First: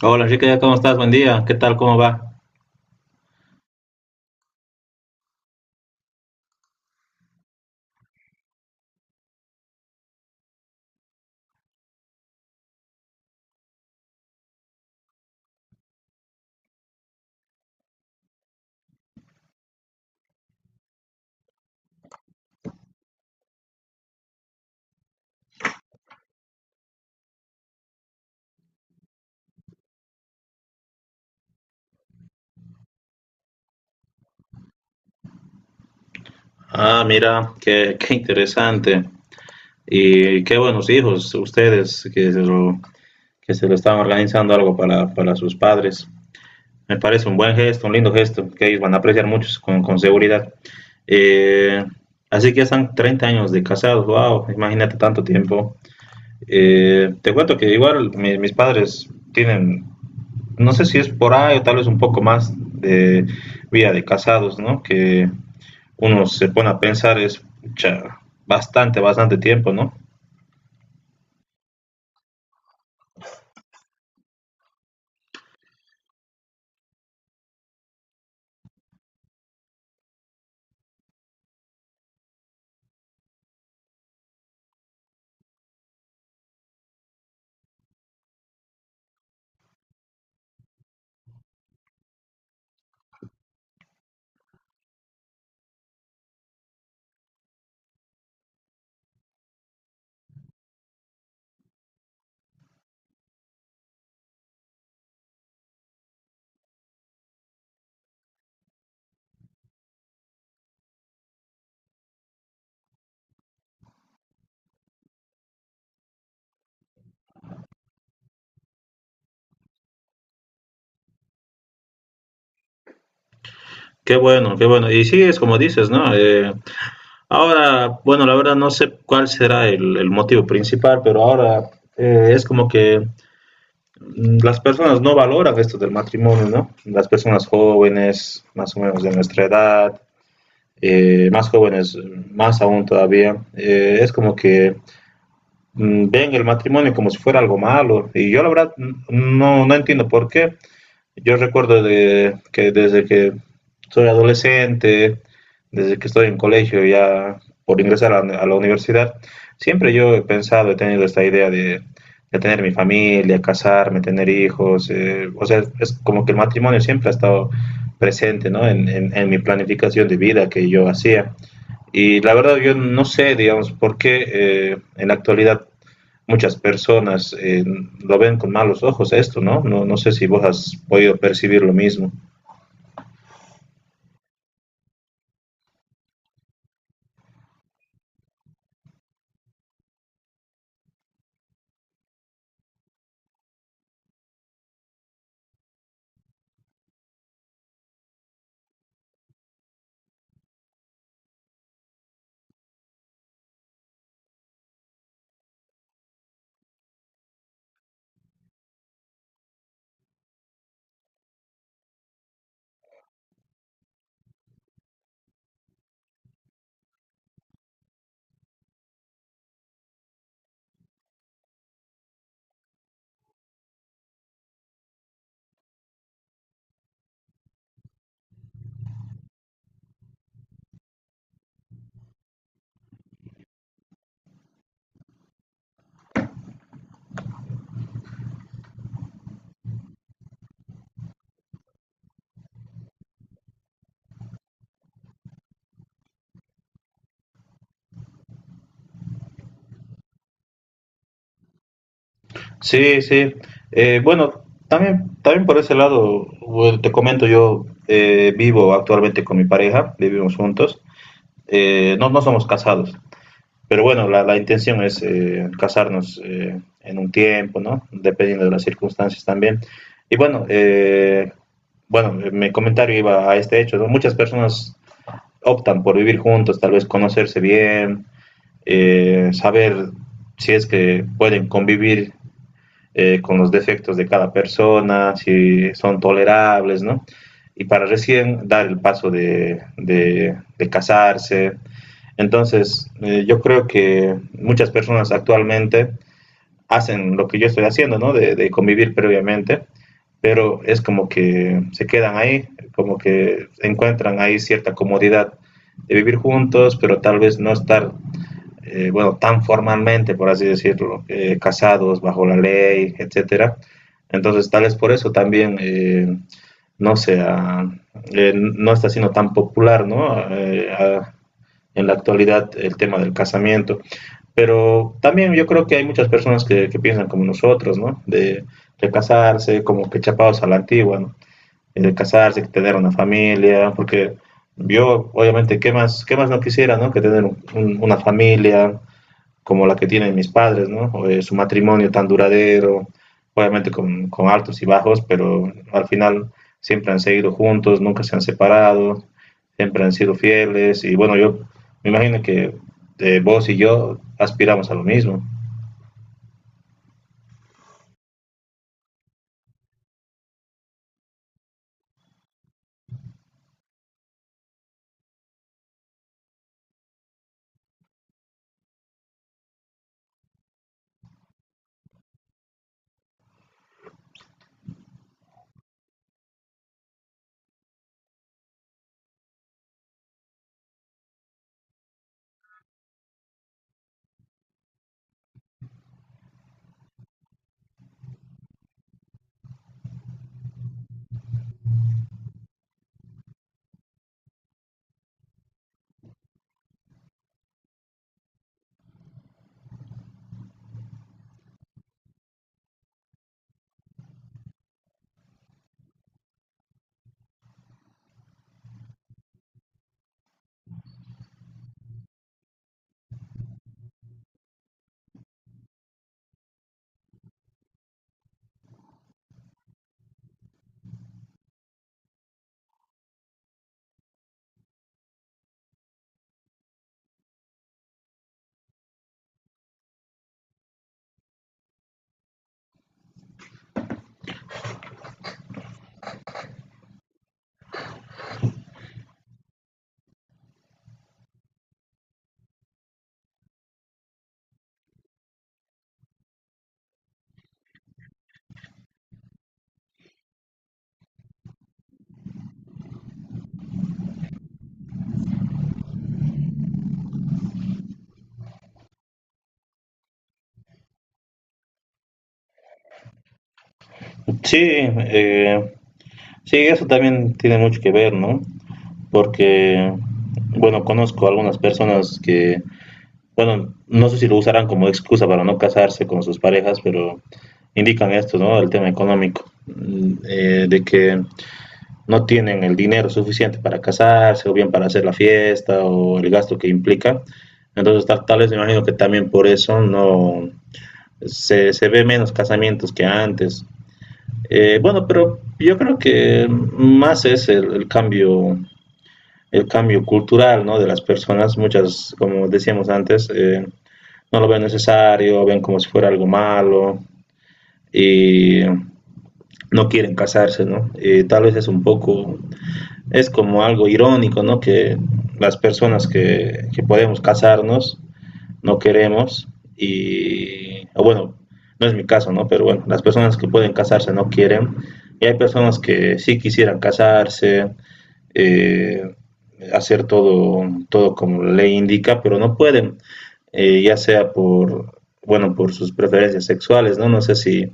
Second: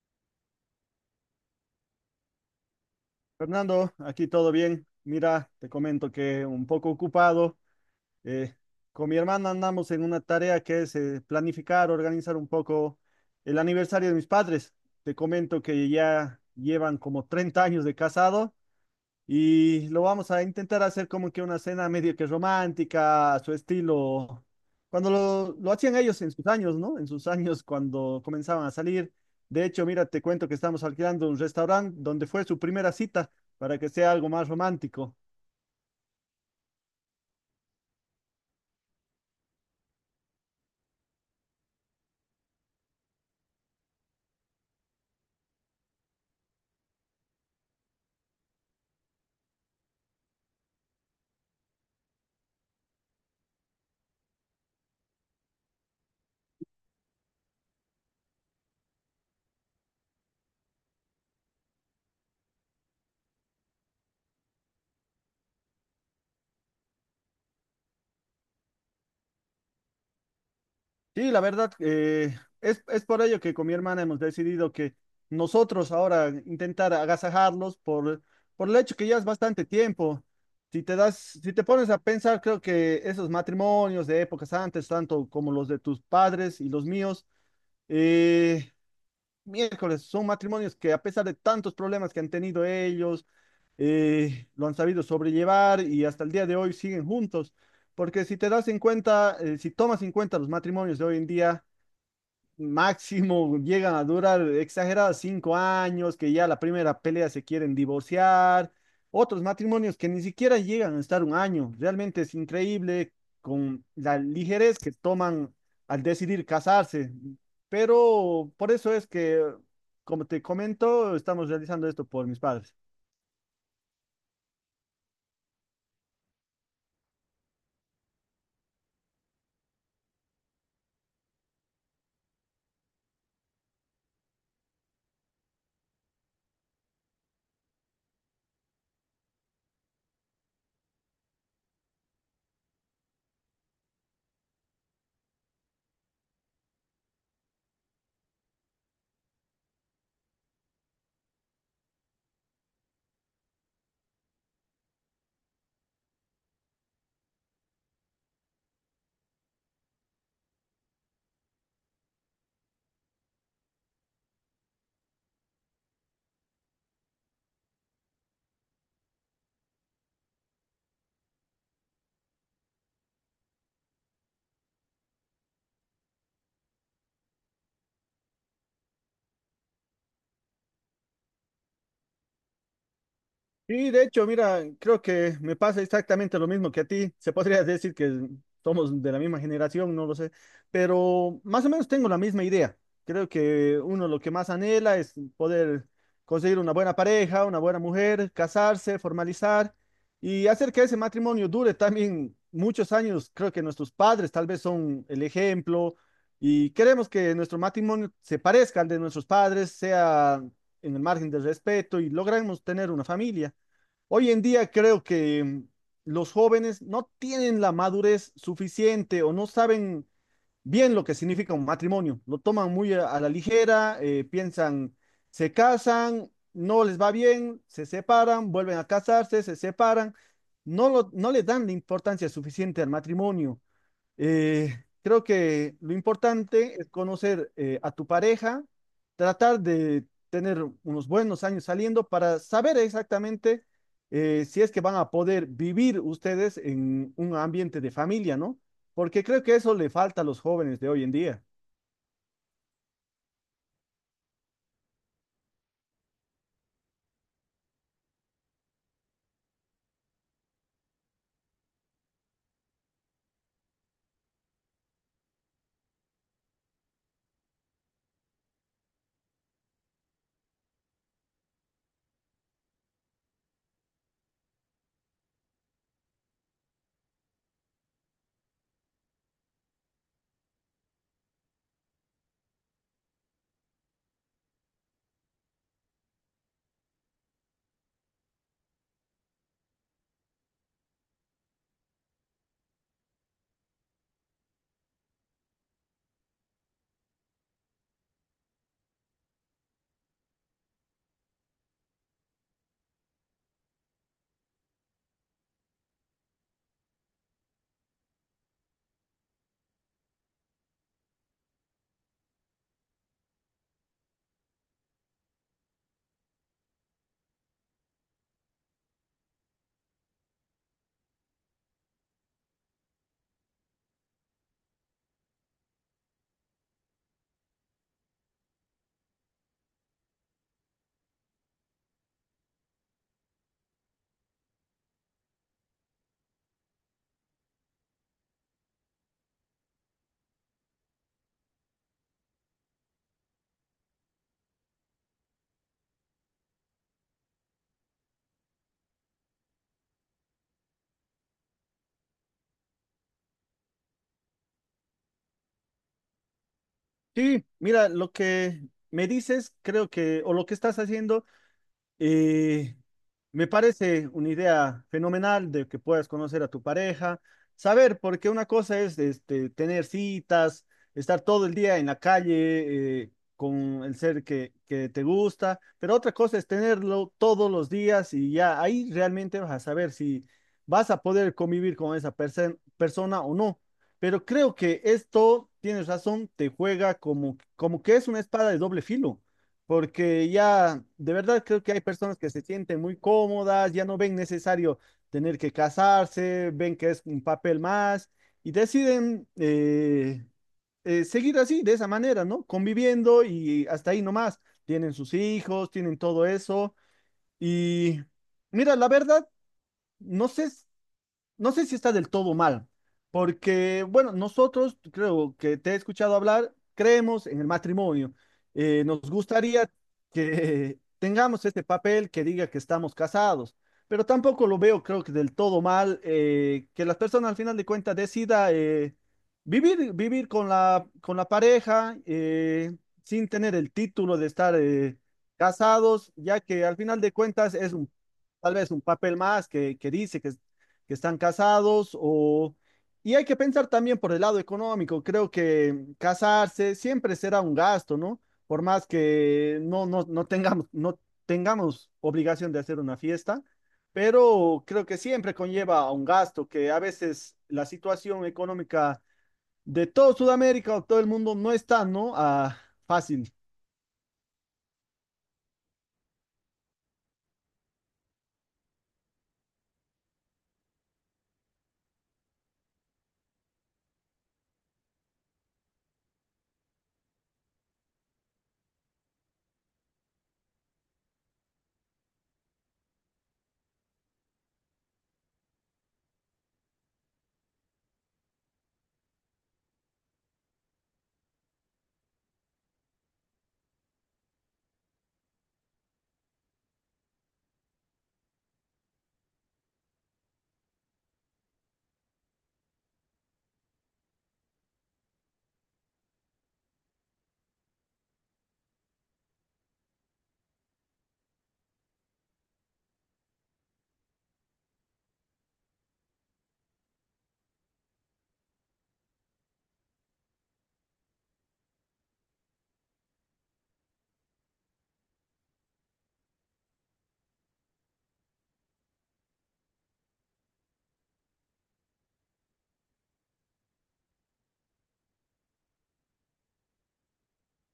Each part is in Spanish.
Hola Enrique, ¿cómo estás? Buen día. ¿Qué tal? ¿Cómo va? Fernando, aquí todo bien. Mira, te comento que un poco ocupado. eh, con mi hermana andamos en una tarea que es planificar, organizar un poco el aniversario de mis padres. Te comento que ya llevan como 30 años de casado y lo vamos a intentar hacer como que una cena medio que romántica, a su estilo, cuando lo hacían ellos en sus años, ¿no? En sus años cuando comenzaban a salir. De hecho, mira, te cuento que estamos alquilando un restaurante donde fue su primera cita para que sea algo más romántico. Ah, mira, qué interesante. Y qué buenos hijos ustedes que que se lo están organizando algo para sus padres. Me parece un buen gesto, un lindo gesto, que ellos van a apreciar mucho con seguridad. Eh, Así que ya están 30 años de casados, wow, imagínate tanto tiempo. Te cuento que igual mis padres tienen, no sé si es por ahí o tal vez un poco más de vida de casados, ¿no? Que uno se pone a pensar es ya bastante tiempo, ¿no? Sí, la verdad, es por ello que con mi hermana hemos decidido que nosotros ahora intentar agasajarlos por el hecho que ya es bastante tiempo. Si te das, si te pones a pensar, creo que esos matrimonios de épocas antes, tanto como los de tus padres y los míos, eh, miércoles, son matrimonios que a pesar de tantos problemas que han tenido ellos, lo han sabido sobrellevar y hasta el día de hoy siguen juntos. Porque si te das en cuenta, si tomas en cuenta los matrimonios de hoy en día, máximo llegan a durar exagerados 5 años, que ya la primera pelea se quieren divorciar, otros matrimonios que ni siquiera llegan a estar un año. Realmente es increíble con la ligerez que toman al decidir casarse. Pero por eso es que, como te comento, estamos realizando esto por mis padres. Qué bueno, qué bueno. Y sí, es como dices, ¿no? Ahora, bueno, la verdad no sé cuál será el motivo principal, pero ahora es como que las personas no valoran esto del matrimonio, ¿no? Las personas jóvenes, más o menos de nuestra edad, más jóvenes, más aún todavía, es como que ven el matrimonio como si fuera algo malo. Y yo la verdad no entiendo por qué. Yo recuerdo de, que desde que soy adolescente, desde que estoy en colegio ya por ingresar a la universidad, siempre yo he pensado, he tenido esta idea de tener mi familia, casarme, tener hijos. O sea, es como que el matrimonio siempre ha estado presente, ¿no? En mi planificación de vida que yo hacía. Y la verdad yo no sé, digamos, por qué en la actualidad muchas personas lo ven con malos ojos esto, ¿no? No sé si vos has podido percibir lo mismo. Y de hecho, mira, creo que me pasa exactamente lo mismo que a ti. Se podría decir que somos de la misma generación, no lo sé, pero más o menos tengo la misma idea. Creo que uno lo que más anhela es poder conseguir una buena pareja, una buena mujer, casarse, formalizar y hacer que ese matrimonio dure también muchos años. Creo que nuestros padres tal vez son el ejemplo y queremos que nuestro matrimonio se parezca al de nuestros padres, sea en el margen del respeto y logremos tener una familia. Hoy en día creo que mm, los jóvenes no tienen la madurez suficiente o no saben bien lo que significa un matrimonio. Lo toman muy a la ligera, piensan, se casan, no les va bien, se separan, vuelven a casarse, se separan. No, no le dan la importancia suficiente al matrimonio. Creo que lo importante es conocer a tu pareja, tratar de tener unos buenos años saliendo para saber exactamente si es que van a poder vivir ustedes en un ambiente de familia, ¿no? Porque creo que eso le falta a los jóvenes de hoy en día. Sí, sí. Bueno, también, también por ese lado, bueno, te comento, yo vivo actualmente con mi pareja, vivimos juntos. No, no somos casados, pero bueno, la intención es casarnos en un tiempo, ¿no? Dependiendo de las circunstancias también. Y bueno, bueno, mi comentario iba a este hecho, ¿no? Muchas personas optan por vivir juntos, tal vez conocerse bien, saber si es que pueden convivir con los defectos de cada persona, si son tolerables, ¿no? Y para recién dar el paso de casarse. Entonces, yo creo que muchas personas actualmente hacen lo que yo estoy haciendo, ¿no? De convivir previamente, pero es como que se quedan ahí, como que encuentran ahí cierta comodidad de vivir juntos, pero tal vez no estar, bueno, tan formalmente, por así decirlo, casados bajo la ley, etcétera. Entonces, tal vez por eso también no sea, no está siendo tan popular, ¿no? A, en la actualidad el tema del casamiento. Pero también yo creo que hay muchas personas que piensan como nosotros, ¿no? De, casarse, como que chapados a la antigua, ¿no? De casarse, que tener una familia, porque yo, obviamente, qué más no quisiera, ¿no? Que tener una familia, como la que tienen mis padres, ¿no? O, su matrimonio tan duradero, obviamente con, altos y bajos, pero al final siempre han seguido juntos, nunca se han separado, siempre han sido fieles y bueno, yo me imagino que vos y yo aspiramos a lo mismo. Sí, mira, lo que me dices, creo que, o lo que estás haciendo. Y me parece una idea fenomenal de que puedas conocer a tu pareja, saber, porque una cosa es este, tener citas, estar todo el día en la calle con el ser que te gusta, pero otra cosa es tenerlo todos los días y ya ahí realmente vas a saber si vas a poder convivir con esa persona o no. Pero creo que esto, tienes razón, te juega como, como que es una espada de doble filo porque ya de verdad creo que hay personas que se sienten muy cómodas, ya no ven necesario tener que casarse, ven que es un papel más y deciden seguir así, de esa manera, ¿no? Conviviendo y hasta ahí nomás. Tienen sus hijos, tienen todo eso y mira, la verdad, no sé no sé si está del todo mal, porque, bueno, nosotros, creo que te he escuchado hablar, creemos en el matrimonio. Nos gustaría que tengamos este papel que diga que estamos casados, pero tampoco lo veo, creo que del todo mal, que las personas al final de cuentas decida vivir con con la pareja sin tener el título de estar casados, ya que al final de cuentas es un, tal vez un papel más que dice que están casados o... Y hay que pensar también por el lado económico. Creo que casarse siempre será un gasto, ¿no? Por más que no tengamos, no tengamos obligación de hacer una fiesta, pero creo que siempre conlleva a un gasto, que a veces la situación económica de todo Sudamérica o todo el mundo no está, ¿no? Ah, fácil. Sí, sí, eso también tiene mucho que ver, ¿no? Porque, bueno, conozco algunas personas que bueno, no sé si lo usarán como excusa para no casarse con sus parejas, pero indican esto, ¿no? El tema económico, mm, de que no tienen el dinero suficiente para casarse o bien para hacer la fiesta o el gasto que implica. Entonces, tal vez me imagino que también por eso no se, se ve menos casamientos que antes. Bueno, pero yo creo que más es el cambio cultural, ¿no? De las personas. Muchas, como decíamos antes, no lo ven necesario, ven como si fuera algo malo y no quieren casarse, ¿no? Y tal vez es un poco, es como algo irónico, ¿no? Que las personas que podemos casarnos no queremos y, o bueno, no es mi caso, ¿no? Pero bueno, las personas que pueden casarse no quieren y hay personas que sí quisieran casarse, eh, hacer todo como la ley indica, pero no pueden, ya sea por, bueno, por sus preferencias sexuales, ¿no? No sé si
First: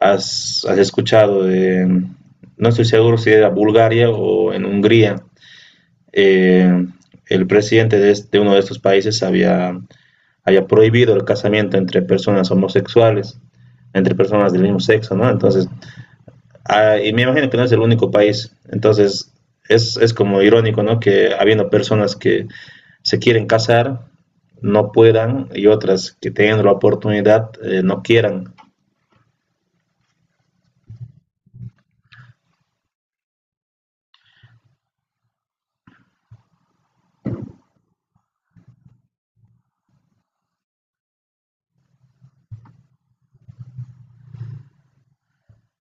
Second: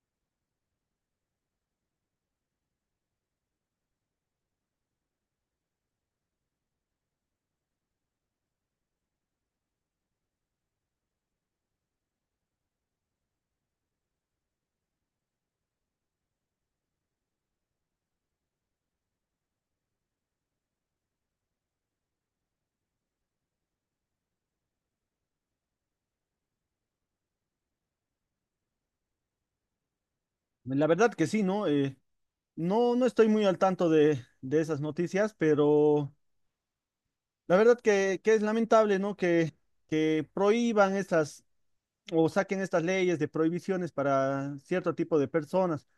has escuchado de, no estoy seguro si era Bulgaria o en Hungría, eh, el presidente de, este, de, uno de estos países había, había prohibido el casamiento entre personas homosexuales, entre personas del mismo sexo, ¿no? Entonces, ah, y me imagino que no es el único país. Entonces, es como irónico, ¿no? Que habiendo personas que se quieren casar, no puedan, y otras que tengan la oportunidad, no quieran. La verdad que sí, ¿no? No, no estoy muy al tanto de esas noticias, pero... La verdad que es lamentable, ¿no? Que prohíban estas o saquen estas leyes de prohibiciones para cierto tipo de personas.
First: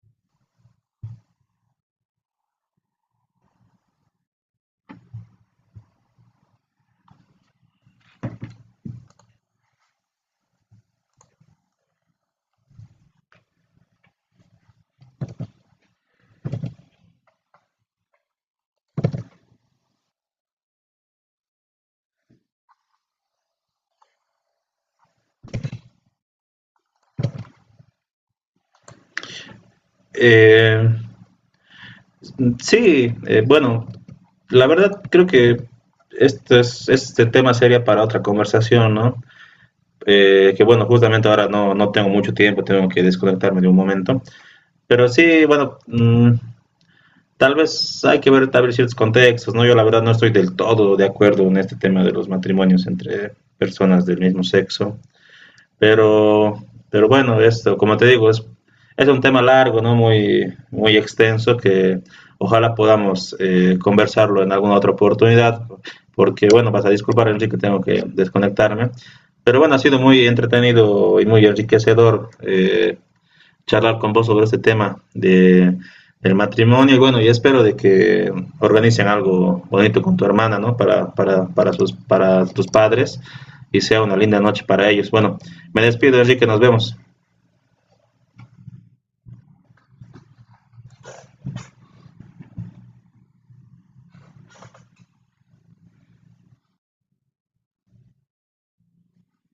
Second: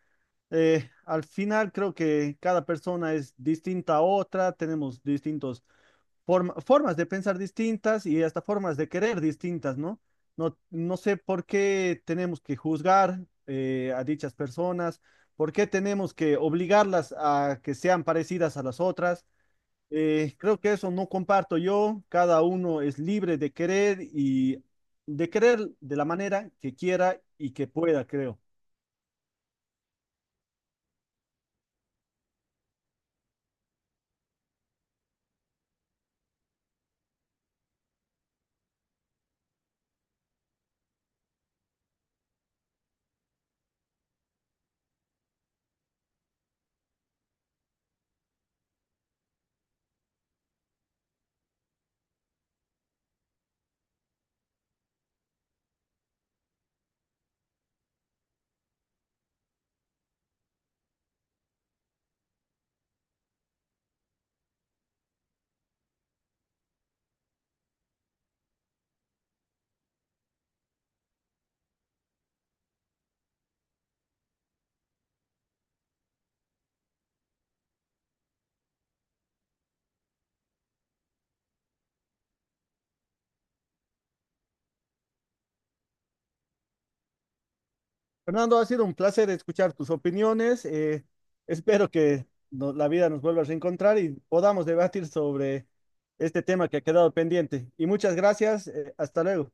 Al final creo que cada persona es distinta a otra, tenemos distintos formas de pensar distintas y hasta formas de querer distintas, ¿no? No, no sé por qué tenemos que juzgar a dichas personas, por qué tenemos que obligarlas a que sean parecidas a las otras. Creo que eso no comparto yo. Cada uno es libre de querer y de querer de la manera que quiera y que pueda, creo. Eh, sí, bueno, la verdad creo que este, este tema sería para otra conversación, ¿no? Que bueno, justamente ahora no tengo mucho tiempo, tengo que desconectarme de un momento. Pero sí, bueno, mm, tal vez hay que ver tal vez ciertos contextos, ¿no? Yo la verdad no estoy del todo de acuerdo en este tema de los matrimonios entre personas del mismo sexo, pero, pero bueno, esto, como te digo, es un tema largo, ¿no? Muy, muy extenso que ojalá podamos conversarlo en alguna otra oportunidad, porque bueno, vas a disculpar, Enrique, tengo que desconectarme. Pero bueno, ha sido muy entretenido y muy enriquecedor charlar con vos sobre este tema de, del matrimonio. Y bueno, y espero de que organicen algo bonito con tu hermana, ¿no? Para, sus, para tus padres y sea una linda noche para ellos. Bueno, me despido, Enrique, nos vemos. Fernando, ha sido un placer escuchar tus opiniones. Espero que la vida nos vuelva a reencontrar y podamos debatir sobre este tema que ha quedado pendiente. Y muchas gracias. Hasta luego.